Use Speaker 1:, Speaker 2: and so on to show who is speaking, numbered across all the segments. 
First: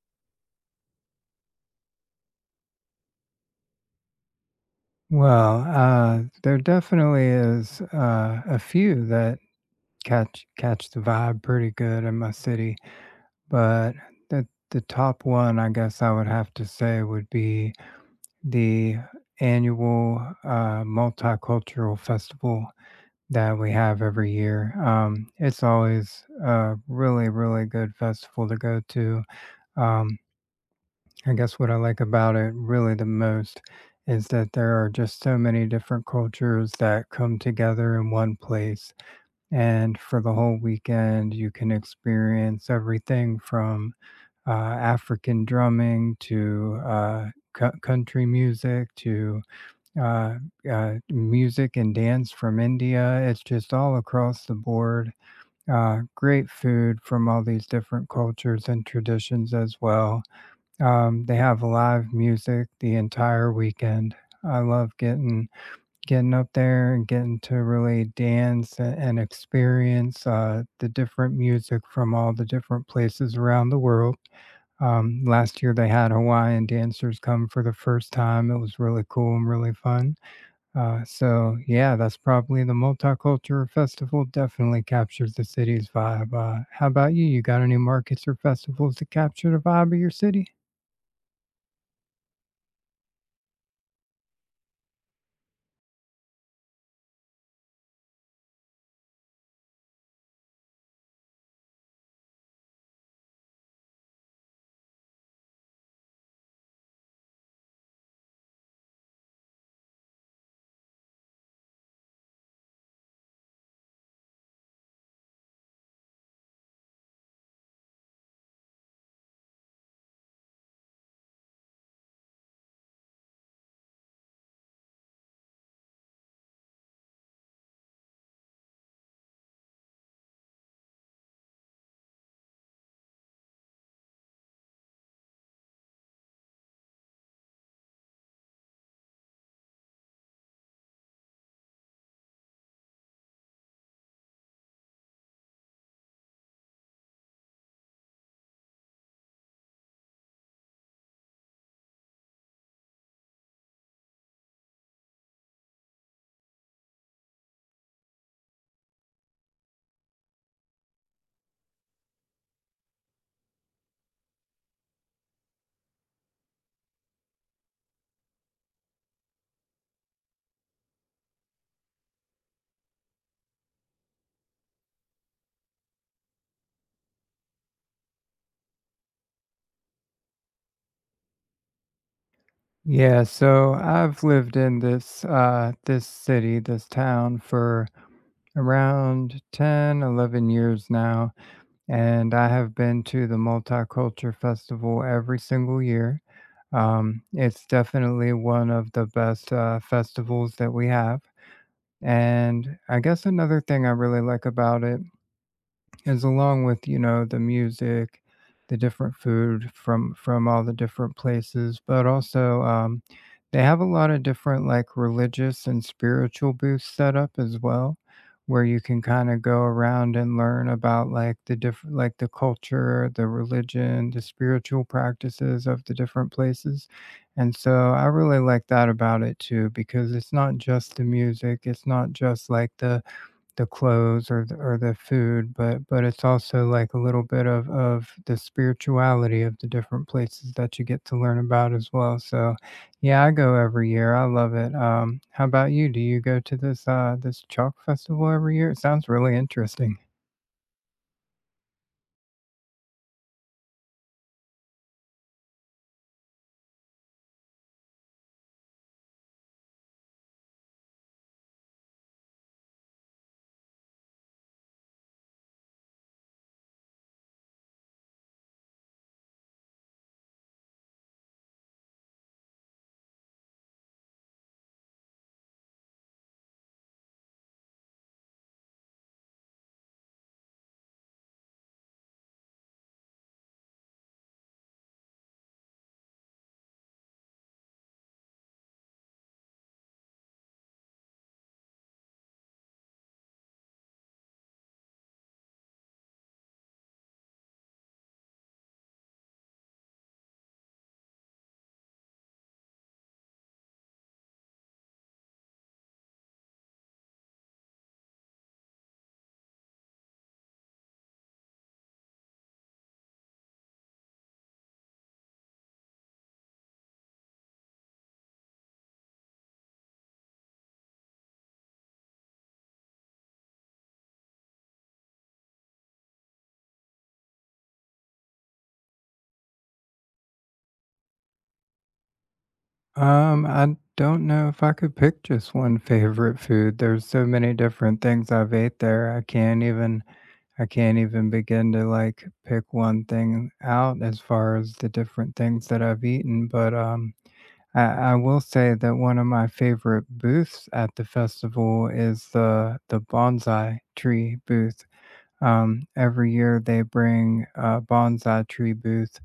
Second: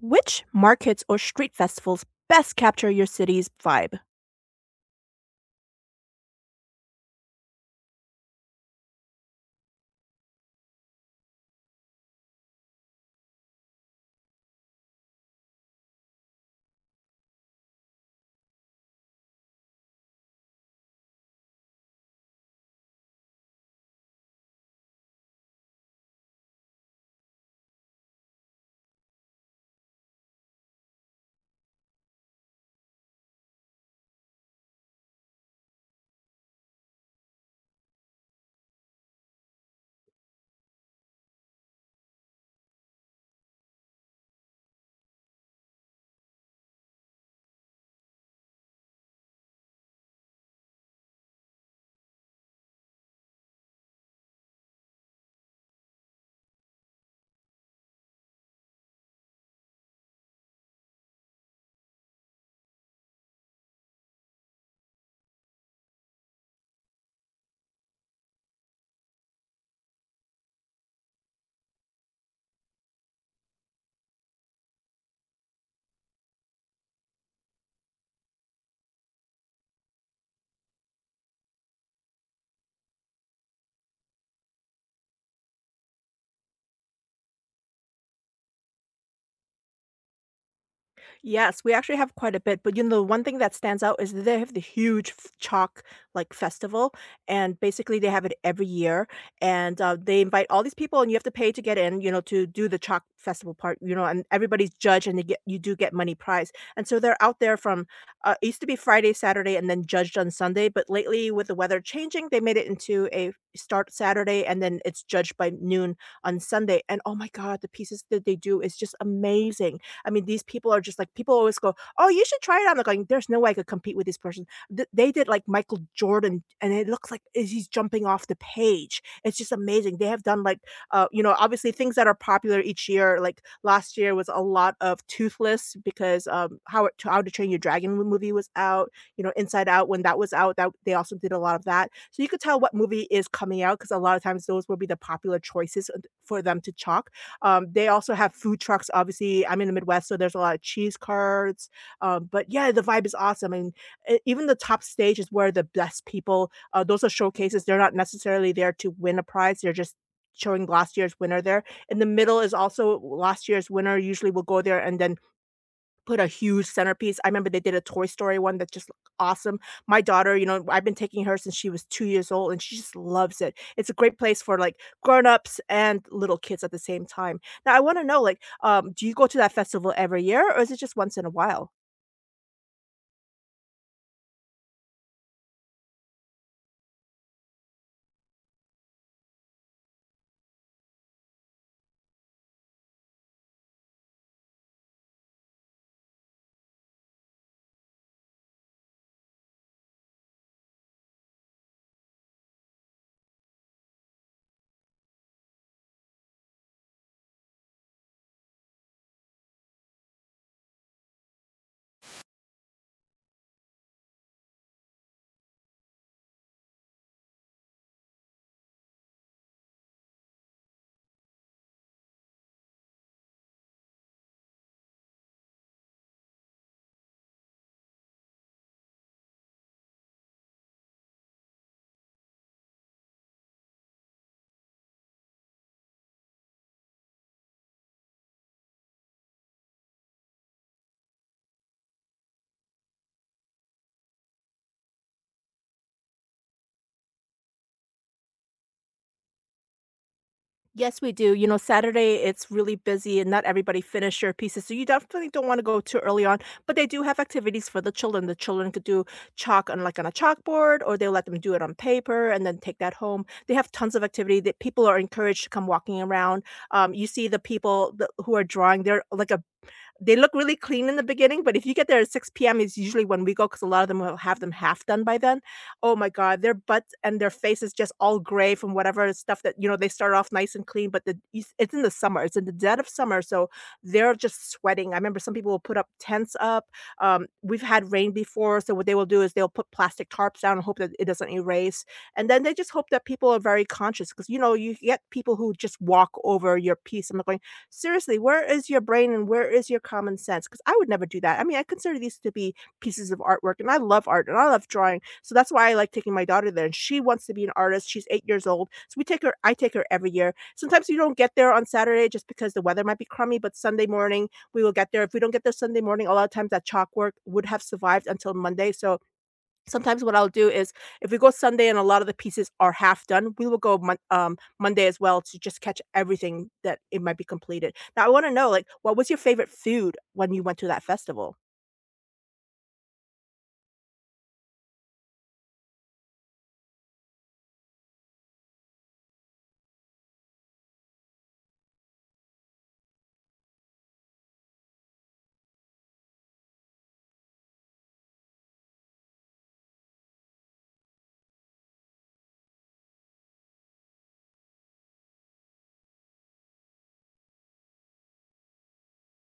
Speaker 1: Which markets or street festivals best capture your city's vibe?
Speaker 2: Well, there definitely is a few that catch the vibe pretty good in my city, but the the top one I guess I would have to say would be the annual multicultural festival that we have every year. It's always a really good festival to go to. Um, I guess what I like about it really the most is that there are just so many different cultures that come together in one place. And for the whole weekend, you can experience everything from African drumming to country music to uh, music and dance from India. It's just all across the board. Great food from all these different cultures and traditions as well. They have live music the entire weekend. I love getting up there and getting to really dance and experience the different music from all the different places around the world. Last year, they had Hawaiian dancers come for the first time. It was really cool and really fun. Yeah, that's probably the multicultural festival. Definitely captures the city's vibe. How about you? You got any markets or festivals that capture the vibe of your city?
Speaker 1: Yes, we actually have quite a bit, but you know, the one thing that stands out is that they have the huge chalk like festival, and basically they have it every year, and they invite all these people, and you have to pay to get in, you know, to do the chalk festival part, you know, and everybody's judged, and they get you do get money prize, and so they're out there from it used to be Friday, Saturday, and then judged on Sunday, but lately with the weather changing, they made it into a start Saturday, and then it's judged by noon on Sunday. And oh my God, the pieces that they do is just amazing. I mean, these people are just like people always go, "Oh, you should try it on." Like, going, there's no way I could compete with this person. They did like Michael Jordan, and it looks like he's jumping off the page. It's just amazing. They have done like, obviously things that are popular each year. Like last year was a lot of Toothless because How to Train Your Dragon movie was out. You know, Inside Out when that was out, that they also did a lot of that. So you could tell what movie is coming out because a lot of times those will be the popular choices for them to chalk. They also have food trucks. Obviously, I'm in the Midwest, so there's a lot of cheese carts, but yeah, the vibe is awesome. And e even the top stage is where the best people those are showcases, they're not necessarily there to win a prize, they're just showing last year's winner there. In the middle is also last year's winner usually will go there and then put a huge centerpiece. I remember they did a Toy Story one that just looked awesome. My daughter, you know, I've been taking her since she was 2 years old, and she just loves it. It's a great place for, like, grown-ups and little kids at the same time. Now I wanna know, like, do you go to that festival every year, or is it just once in a while?
Speaker 2: Yeah, so I've lived in this this city, this town for around 10, 11 years now, and I have been to the Multicultural Festival every single year. It's definitely one of the best festivals that we have. And I guess another thing I really like about it is along with, you know, the music, the different food from all the different places, but also, they have a lot of different, like, religious and spiritual booths set up as well, where you can kinda go around and learn about, like, the different like, the culture, the religion, the spiritual practices of the different places, and so I really like that about it too because it's not just the music, it's not just, like, the clothes or the food, but it's also like a little bit of the spirituality of the different places that you get to learn about as well. So, yeah, I go every year. I love it. How about you? Do you go to this this chalk festival every year? It sounds really interesting.
Speaker 1: Yes, we do. You know, Saturday, it's really busy and not everybody finish their pieces. So you definitely don't want to go too early on. But they do have activities for the children. The children could do chalk on like on a chalkboard, or they let them do it on paper and then take that home. They have tons of activity that people are encouraged to come walking around. You see the people who are drawing, they're like a they look really clean in the beginning, but if you get there at 6 p.m. is usually when we go because a lot of them will have them half done by then. Oh my God, their butts and their face is just all gray from whatever stuff that, you know, they start off nice and clean, but the it's in the summer, it's in the dead of summer, so they're just sweating. I remember some people will put up tents up. We've had rain before, so what they will do is they'll put plastic tarps down and hope that it doesn't erase, and then they just hope that people are very conscious because, you know, you get people who just walk over your piece. I'm like going, seriously, where is your brain and where is your common sense? Because I would never do that. I mean, I consider these to be pieces of artwork, and I love art and I love drawing. So that's why I like taking my daughter there. And she wants to be an artist. She's 8 years old. So we take her, I take her every year. Sometimes we don't get there on Saturday just because the weather might be crummy, but Sunday morning we will get there. If we don't get there Sunday morning, a lot of times that chalk work would have survived until Monday. So sometimes what I'll do is if we go Sunday and a lot of the pieces are half done, we will go Monday as well to just catch everything that it might be completed. Now I wanna know, like, what was your favorite food when you went to that festival?
Speaker 2: I don't know if I could pick just one favorite food. There's so many different things I've ate there. I can't even begin to like pick one thing out as far as the different things that I've eaten. But I will say that one of my favorite booths at the festival is the bonsai tree booth. Every year they bring a bonsai tree booth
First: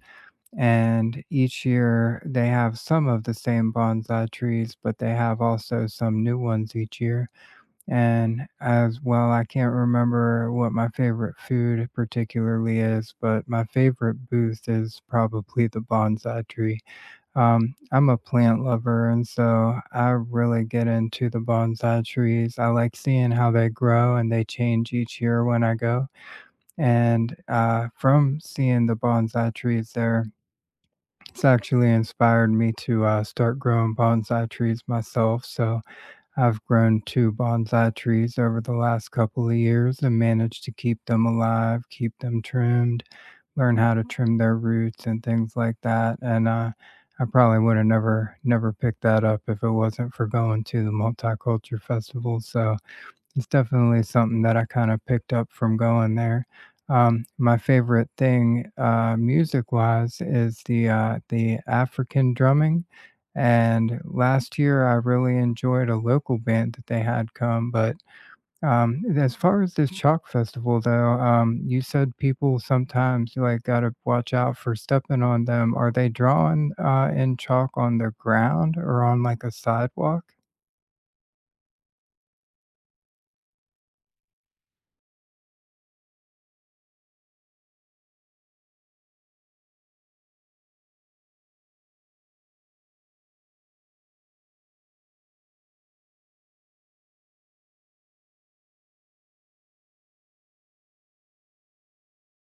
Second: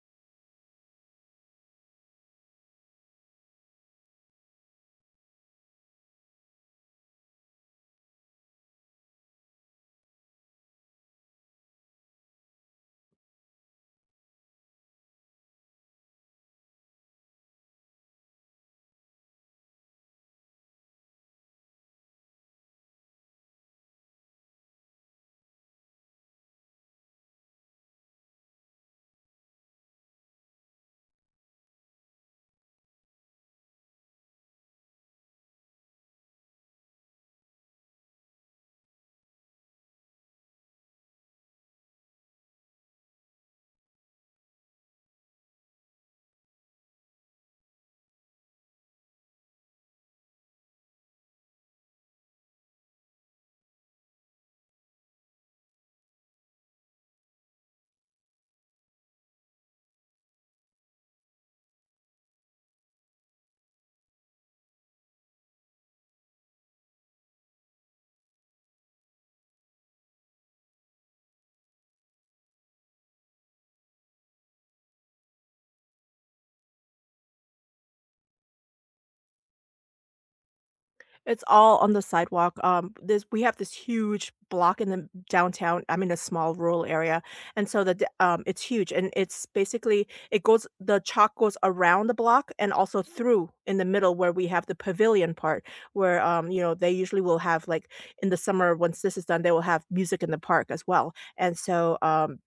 Speaker 2: and each year they have some of the same bonsai trees, but they have also some new ones each year. And as well, I can't remember what my favorite food particularly is, but my favorite booth is probably the bonsai tree. I'm a plant lover, and so I really get into the bonsai trees. I like seeing how they grow and they change each year when I go. And from seeing the bonsai trees there, it's actually inspired me to start growing bonsai trees myself. So I've grown two bonsai trees over the last couple of years and managed to keep them alive, keep them trimmed, learn how to trim their roots and things like that. And I probably would have never picked that up if it wasn't for going to the multicultural festival. So it's definitely something that I kind of picked up from going there. My favorite thing, music-wise, is the African drumming. And last year, I really enjoyed a local band that they had come. But as far as this chalk festival, though, you said people sometimes like gotta watch out for stepping on them. Are they drawing in chalk on the ground or on like a sidewalk?
Speaker 1: It's all on the sidewalk. This We have this huge block in the downtown. I'm in a small rural area, and so the d it's huge, and it's basically it goes the chalk goes around the block and also through in the middle where we have the pavilion part where, you know, they usually will have, like, in the summer, once this is done, they will have music in the park as well. And so,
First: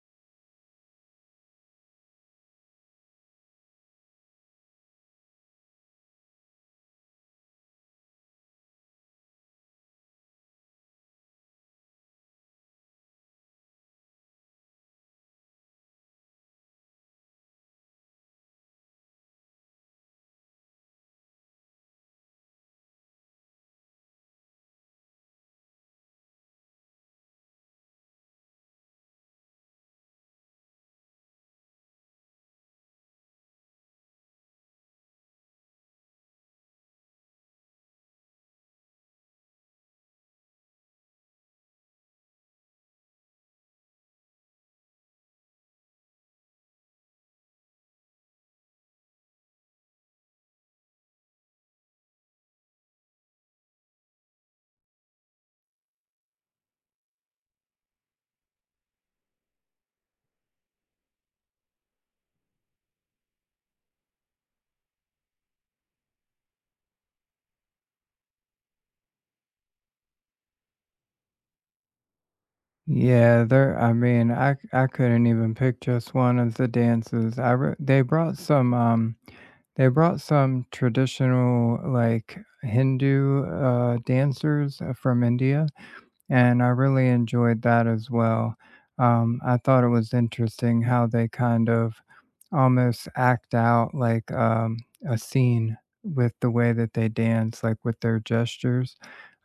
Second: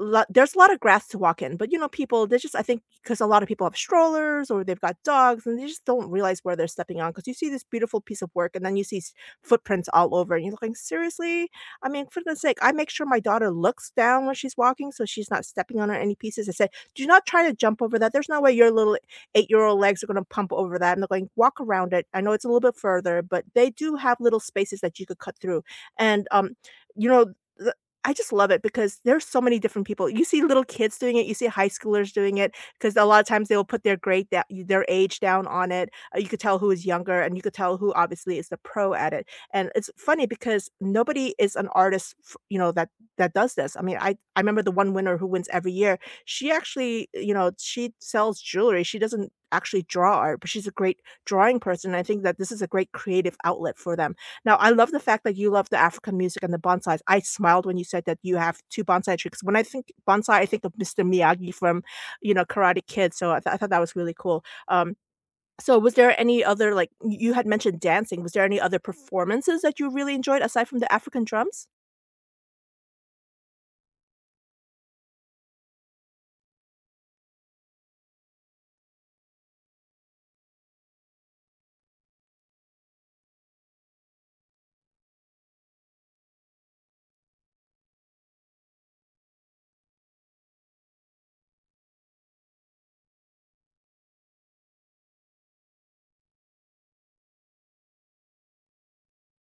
Speaker 1: lot there's a lot of grass to walk in, but, you know, people, they just I think because a lot of people have strollers or they've got dogs and they just don't realize where they're stepping on. Because you see this beautiful piece of work, and then you see s footprints all over and you're looking, "Seriously?" I mean, for goodness sake, I make sure my daughter looks down when she's walking so she's not stepping on any pieces. I say, "Do not try to jump over that. There's no way your little eight-year-old legs are gonna pump over that." And they're going, "Walk around it. I know it's a little bit further," but they do have little spaces that you could cut through. And, you know, I just love it because there's so many different people. You see little kids doing it, you see high schoolers doing it because a lot of times they will put their grade that their age down on it. You could tell who is younger and you could tell who obviously is the pro at it. And it's funny because nobody is an artist, f you know, that that does this. I mean, I remember the one winner who wins every year. She actually, you know, she sells jewelry. She doesn't actually draw art, but she's a great drawing person. I think that this is a great creative outlet for them. Now, I love the fact that you love the African music and the bonsais. I smiled when you said that you have 2 bonsai trees. 'Cause when I think bonsai, I think of Mr. Miyagi from, you know, Karate Kid, so I thought that was really cool. So was there any other, like you had mentioned dancing. Was there any other performances that you really enjoyed aside from the African drums?
Speaker 2: Yeah, there. I couldn't even pick just one of the dances. They brought some they brought some traditional like Hindu dancers from India, and I really enjoyed that as well. I thought it was interesting how they kind of almost act out like a scene with the way that they dance, like with their gestures,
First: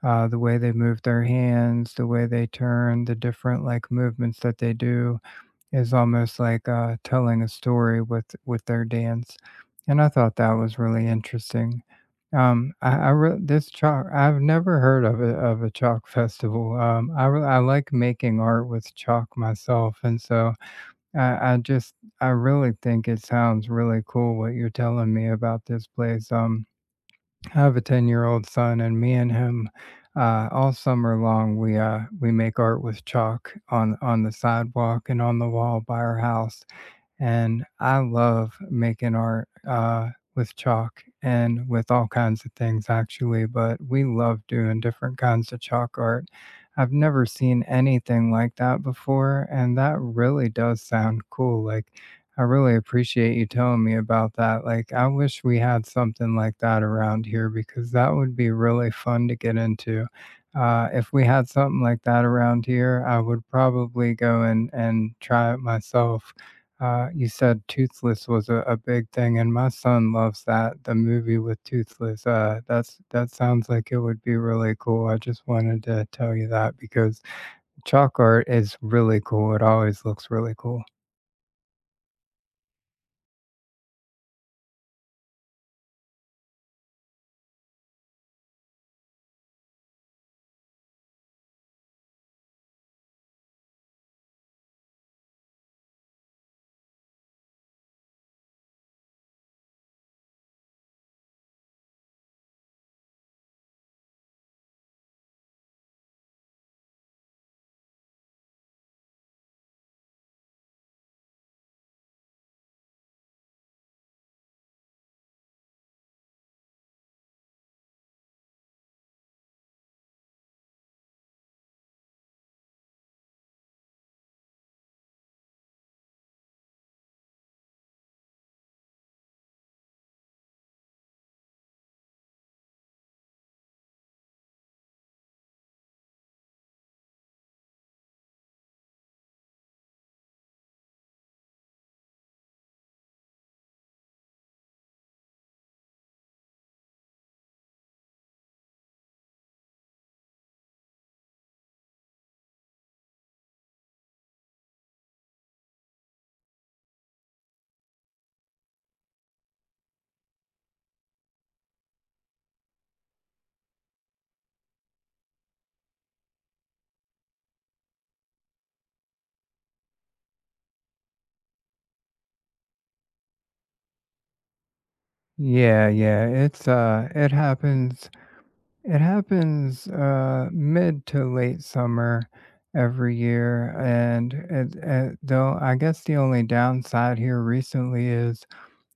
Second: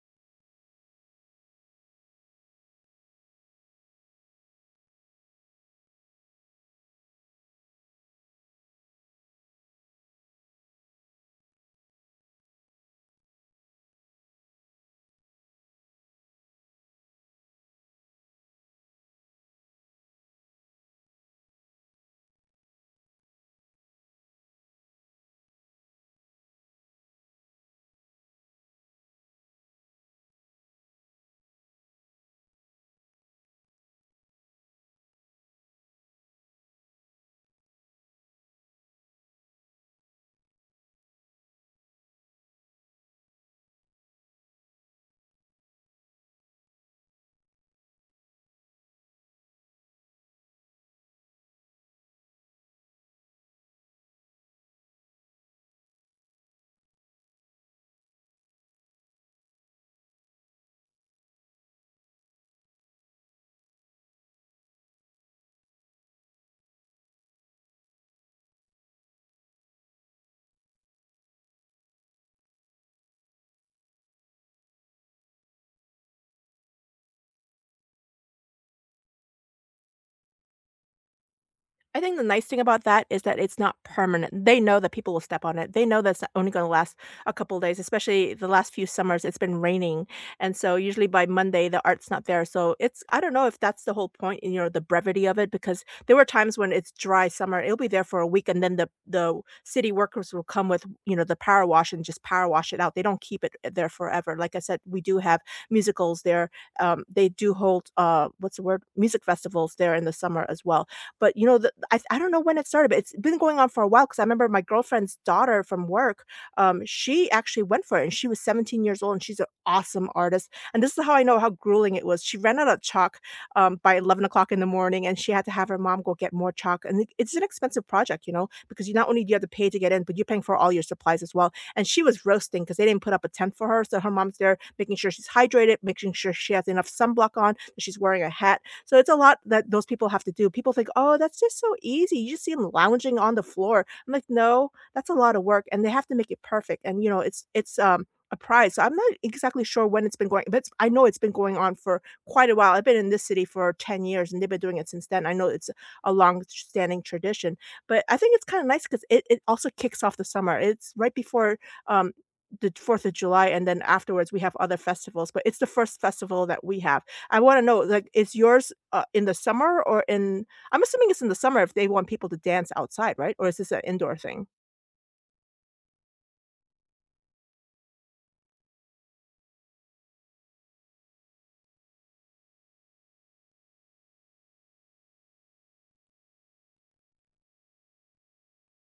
Speaker 2: the way they move their hands, the way they turn, the different like movements that they do is almost like, telling a story with their dance, and I thought that was really interesting. I re this chalk I've never heard of a chalk festival, I like making art with chalk myself, and so I I just I really think it sounds really cool what you're telling me about this place. I have a 10-year-old son, and me and him, all summer long, we make art with chalk on the sidewalk and on the wall by our house, and I love making art, with chalk and with all kinds of things, actually, but we love doing different kinds of chalk art. I've never seen anything like that before, and that really does sound cool, like, I really appreciate you telling me about that, like, I wish we had something like that around here because that would be really fun to get into. If we had something like that around here, I would probably go and try it myself. You said Toothless was a big thing, and my son loves that the movie with Toothless. That's that sounds like it would be really cool. I just wanted to tell you that because chalk art is really cool. It always looks really cool.
Speaker 1: I think the nice thing about that is that it's not permanent. They know that people will step on it. They know that's only going to last a couple days, especially the last few summers. It's been raining, and so usually by Monday the art's not there. So it's I don't know if that's the whole point, you know, the brevity of it. Because there were times when it's dry summer, it'll be there for a week, and then the city workers will come with you know the power wash and just power wash it out. They don't keep it there forever. Like I said, we do have musicals there. They do hold what's the word music festivals there in the summer as well. But, you know, the I don't know when it started, but it's been going on for a while. Because I remember my girlfriend's daughter from work, she actually went for it, and she was 17 years old, and she's an awesome artist, and this is how I know how grueling it was. She ran out of chalk, by 11 o'clock in the morning, and she had to have her mom go get more chalk, and it's an expensive project, you know, because you not only do you have to pay to get in, but you're paying for all your supplies as well, and she was roasting because they didn't put up a tent for her, so her mom's there making sure she's hydrated, making sure she has enough sunblock on, that she's wearing a hat, so it's a lot that those people have to do. People think, "Oh, that's just so easy. You just see them lounging on the floor." I'm like, "No, that's a lot of work, and they have to make it perfect." And, you know, it's a prize. So I'm not exactly sure when it's been going, but it's I know it's been going on for quite a while. I've been in this city for 10 years, and they've been doing it since then. I know it's a long-standing tradition, but I think it's kinda nice because it also kicks off the summer. It's right before, um, the 4th of July, and then afterwards, we have other festivals, but it's the first festival that we have. I wanna know, like, is yours, in the summer or in I'm assuming it's in the summer if they want people to dance outside, right? Or is this an indoor thing?
Speaker 2: Yeah, yeah. It's it happens. It happens mid to late summer every year, and though I guess the only downside here recently is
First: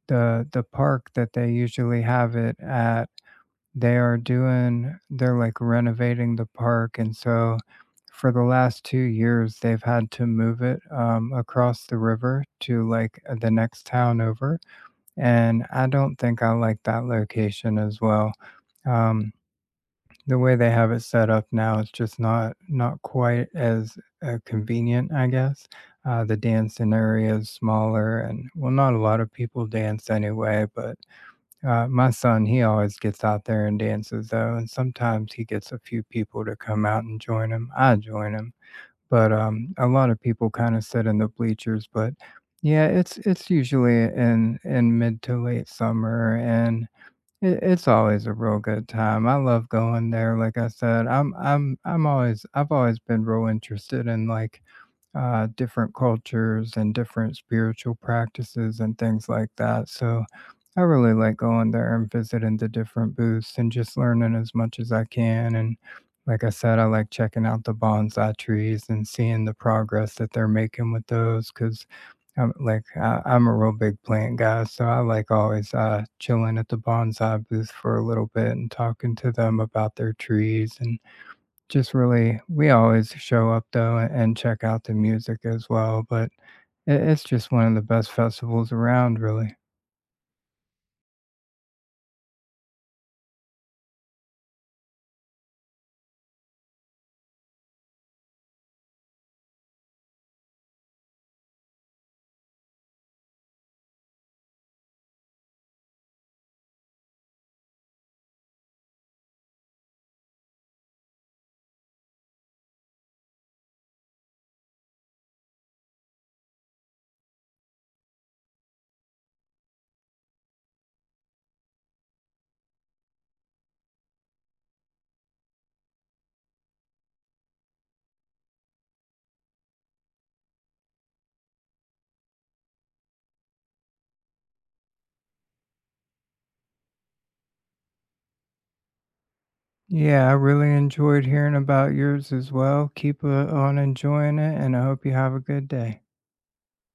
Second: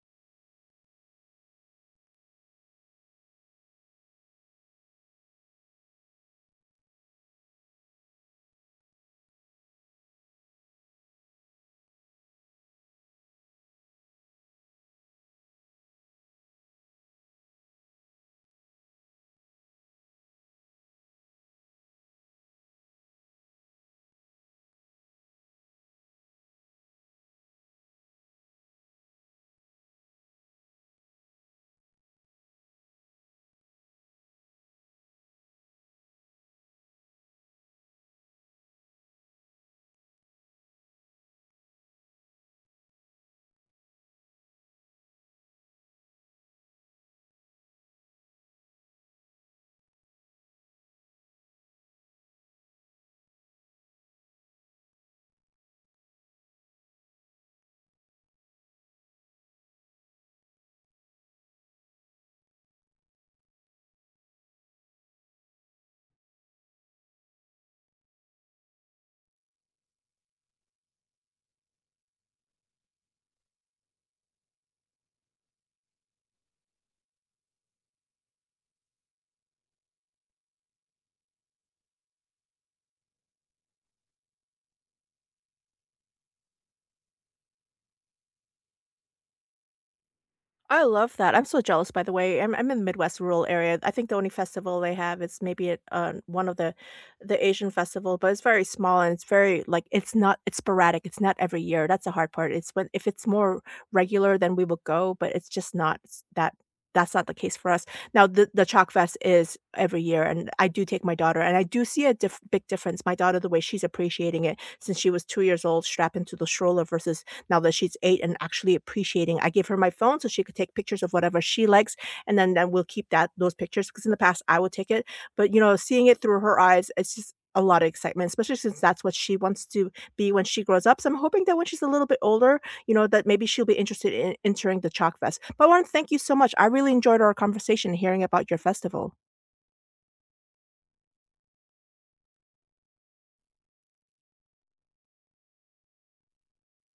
Speaker 2: the park that they usually have it at. They are doing they're, like, renovating the park, and so for the last 2 years, they've had to move it, across the river to, like, the next town over, and I don't think I like that location as well. Um, the way they have it set up now is just not quite as, convenient, I guess. The dancing area is smaller and well, not a lot of people dance anyway, but my son, he always gets out there and dances though, and sometimes he gets a few people to come out and join him. I join him, but a lot of people kind of sit in the bleachers. But yeah, it's usually in mid to late summer, and it's always a real good time. I love going there. Like I said, I've always been real interested in like different cultures and different spiritual practices and things like that. So I really like going there and visiting the different booths and just learning as much as I can. And like I said, I like checking out the bonsai trees and seeing the progress that they're making with those because. I'm like I'm a real big plant guy, so I like always chilling at the bonsai booth for a little bit and talking to them about their trees and just really we always show up though and check out the music as well, but I it's just one of the best festivals around, really.
Speaker 1: I love that. I'm so jealous, by the way. I'm in the Midwest rural area. I think the only festival they have is maybe at one of the Asian festival, but it's very small and it's very like it's not it's sporadic. It's not every year. That's the hard part. It's when if it's more regular, then we will go, but it's just not that. That's not the case for us. Now the Chalk Fest is every year, and I do take my daughter, and I do see a big difference. My daughter, the way she's appreciating it since she was 2 years old, strapped into the stroller versus now that she's 8 and actually appreciating. I give her my phone so she could take pictures of whatever she likes, and then we'll keep that those pictures because in the past, I would take it, but, you know, seeing it through her eyes, it's just a lot of excitement, especially since that's what she wants to be when she grows up, so I'm hoping that when she's a little bit older, you know, that maybe she'll be interested in entering the Chalk Fest. But I wanna thank you so much. I really enjoyed our conversation hearing about your festival.
Speaker 2: Yeah, I really enjoyed hearing about yours as well. Keep, on enjoying it, and I hope you have a good day.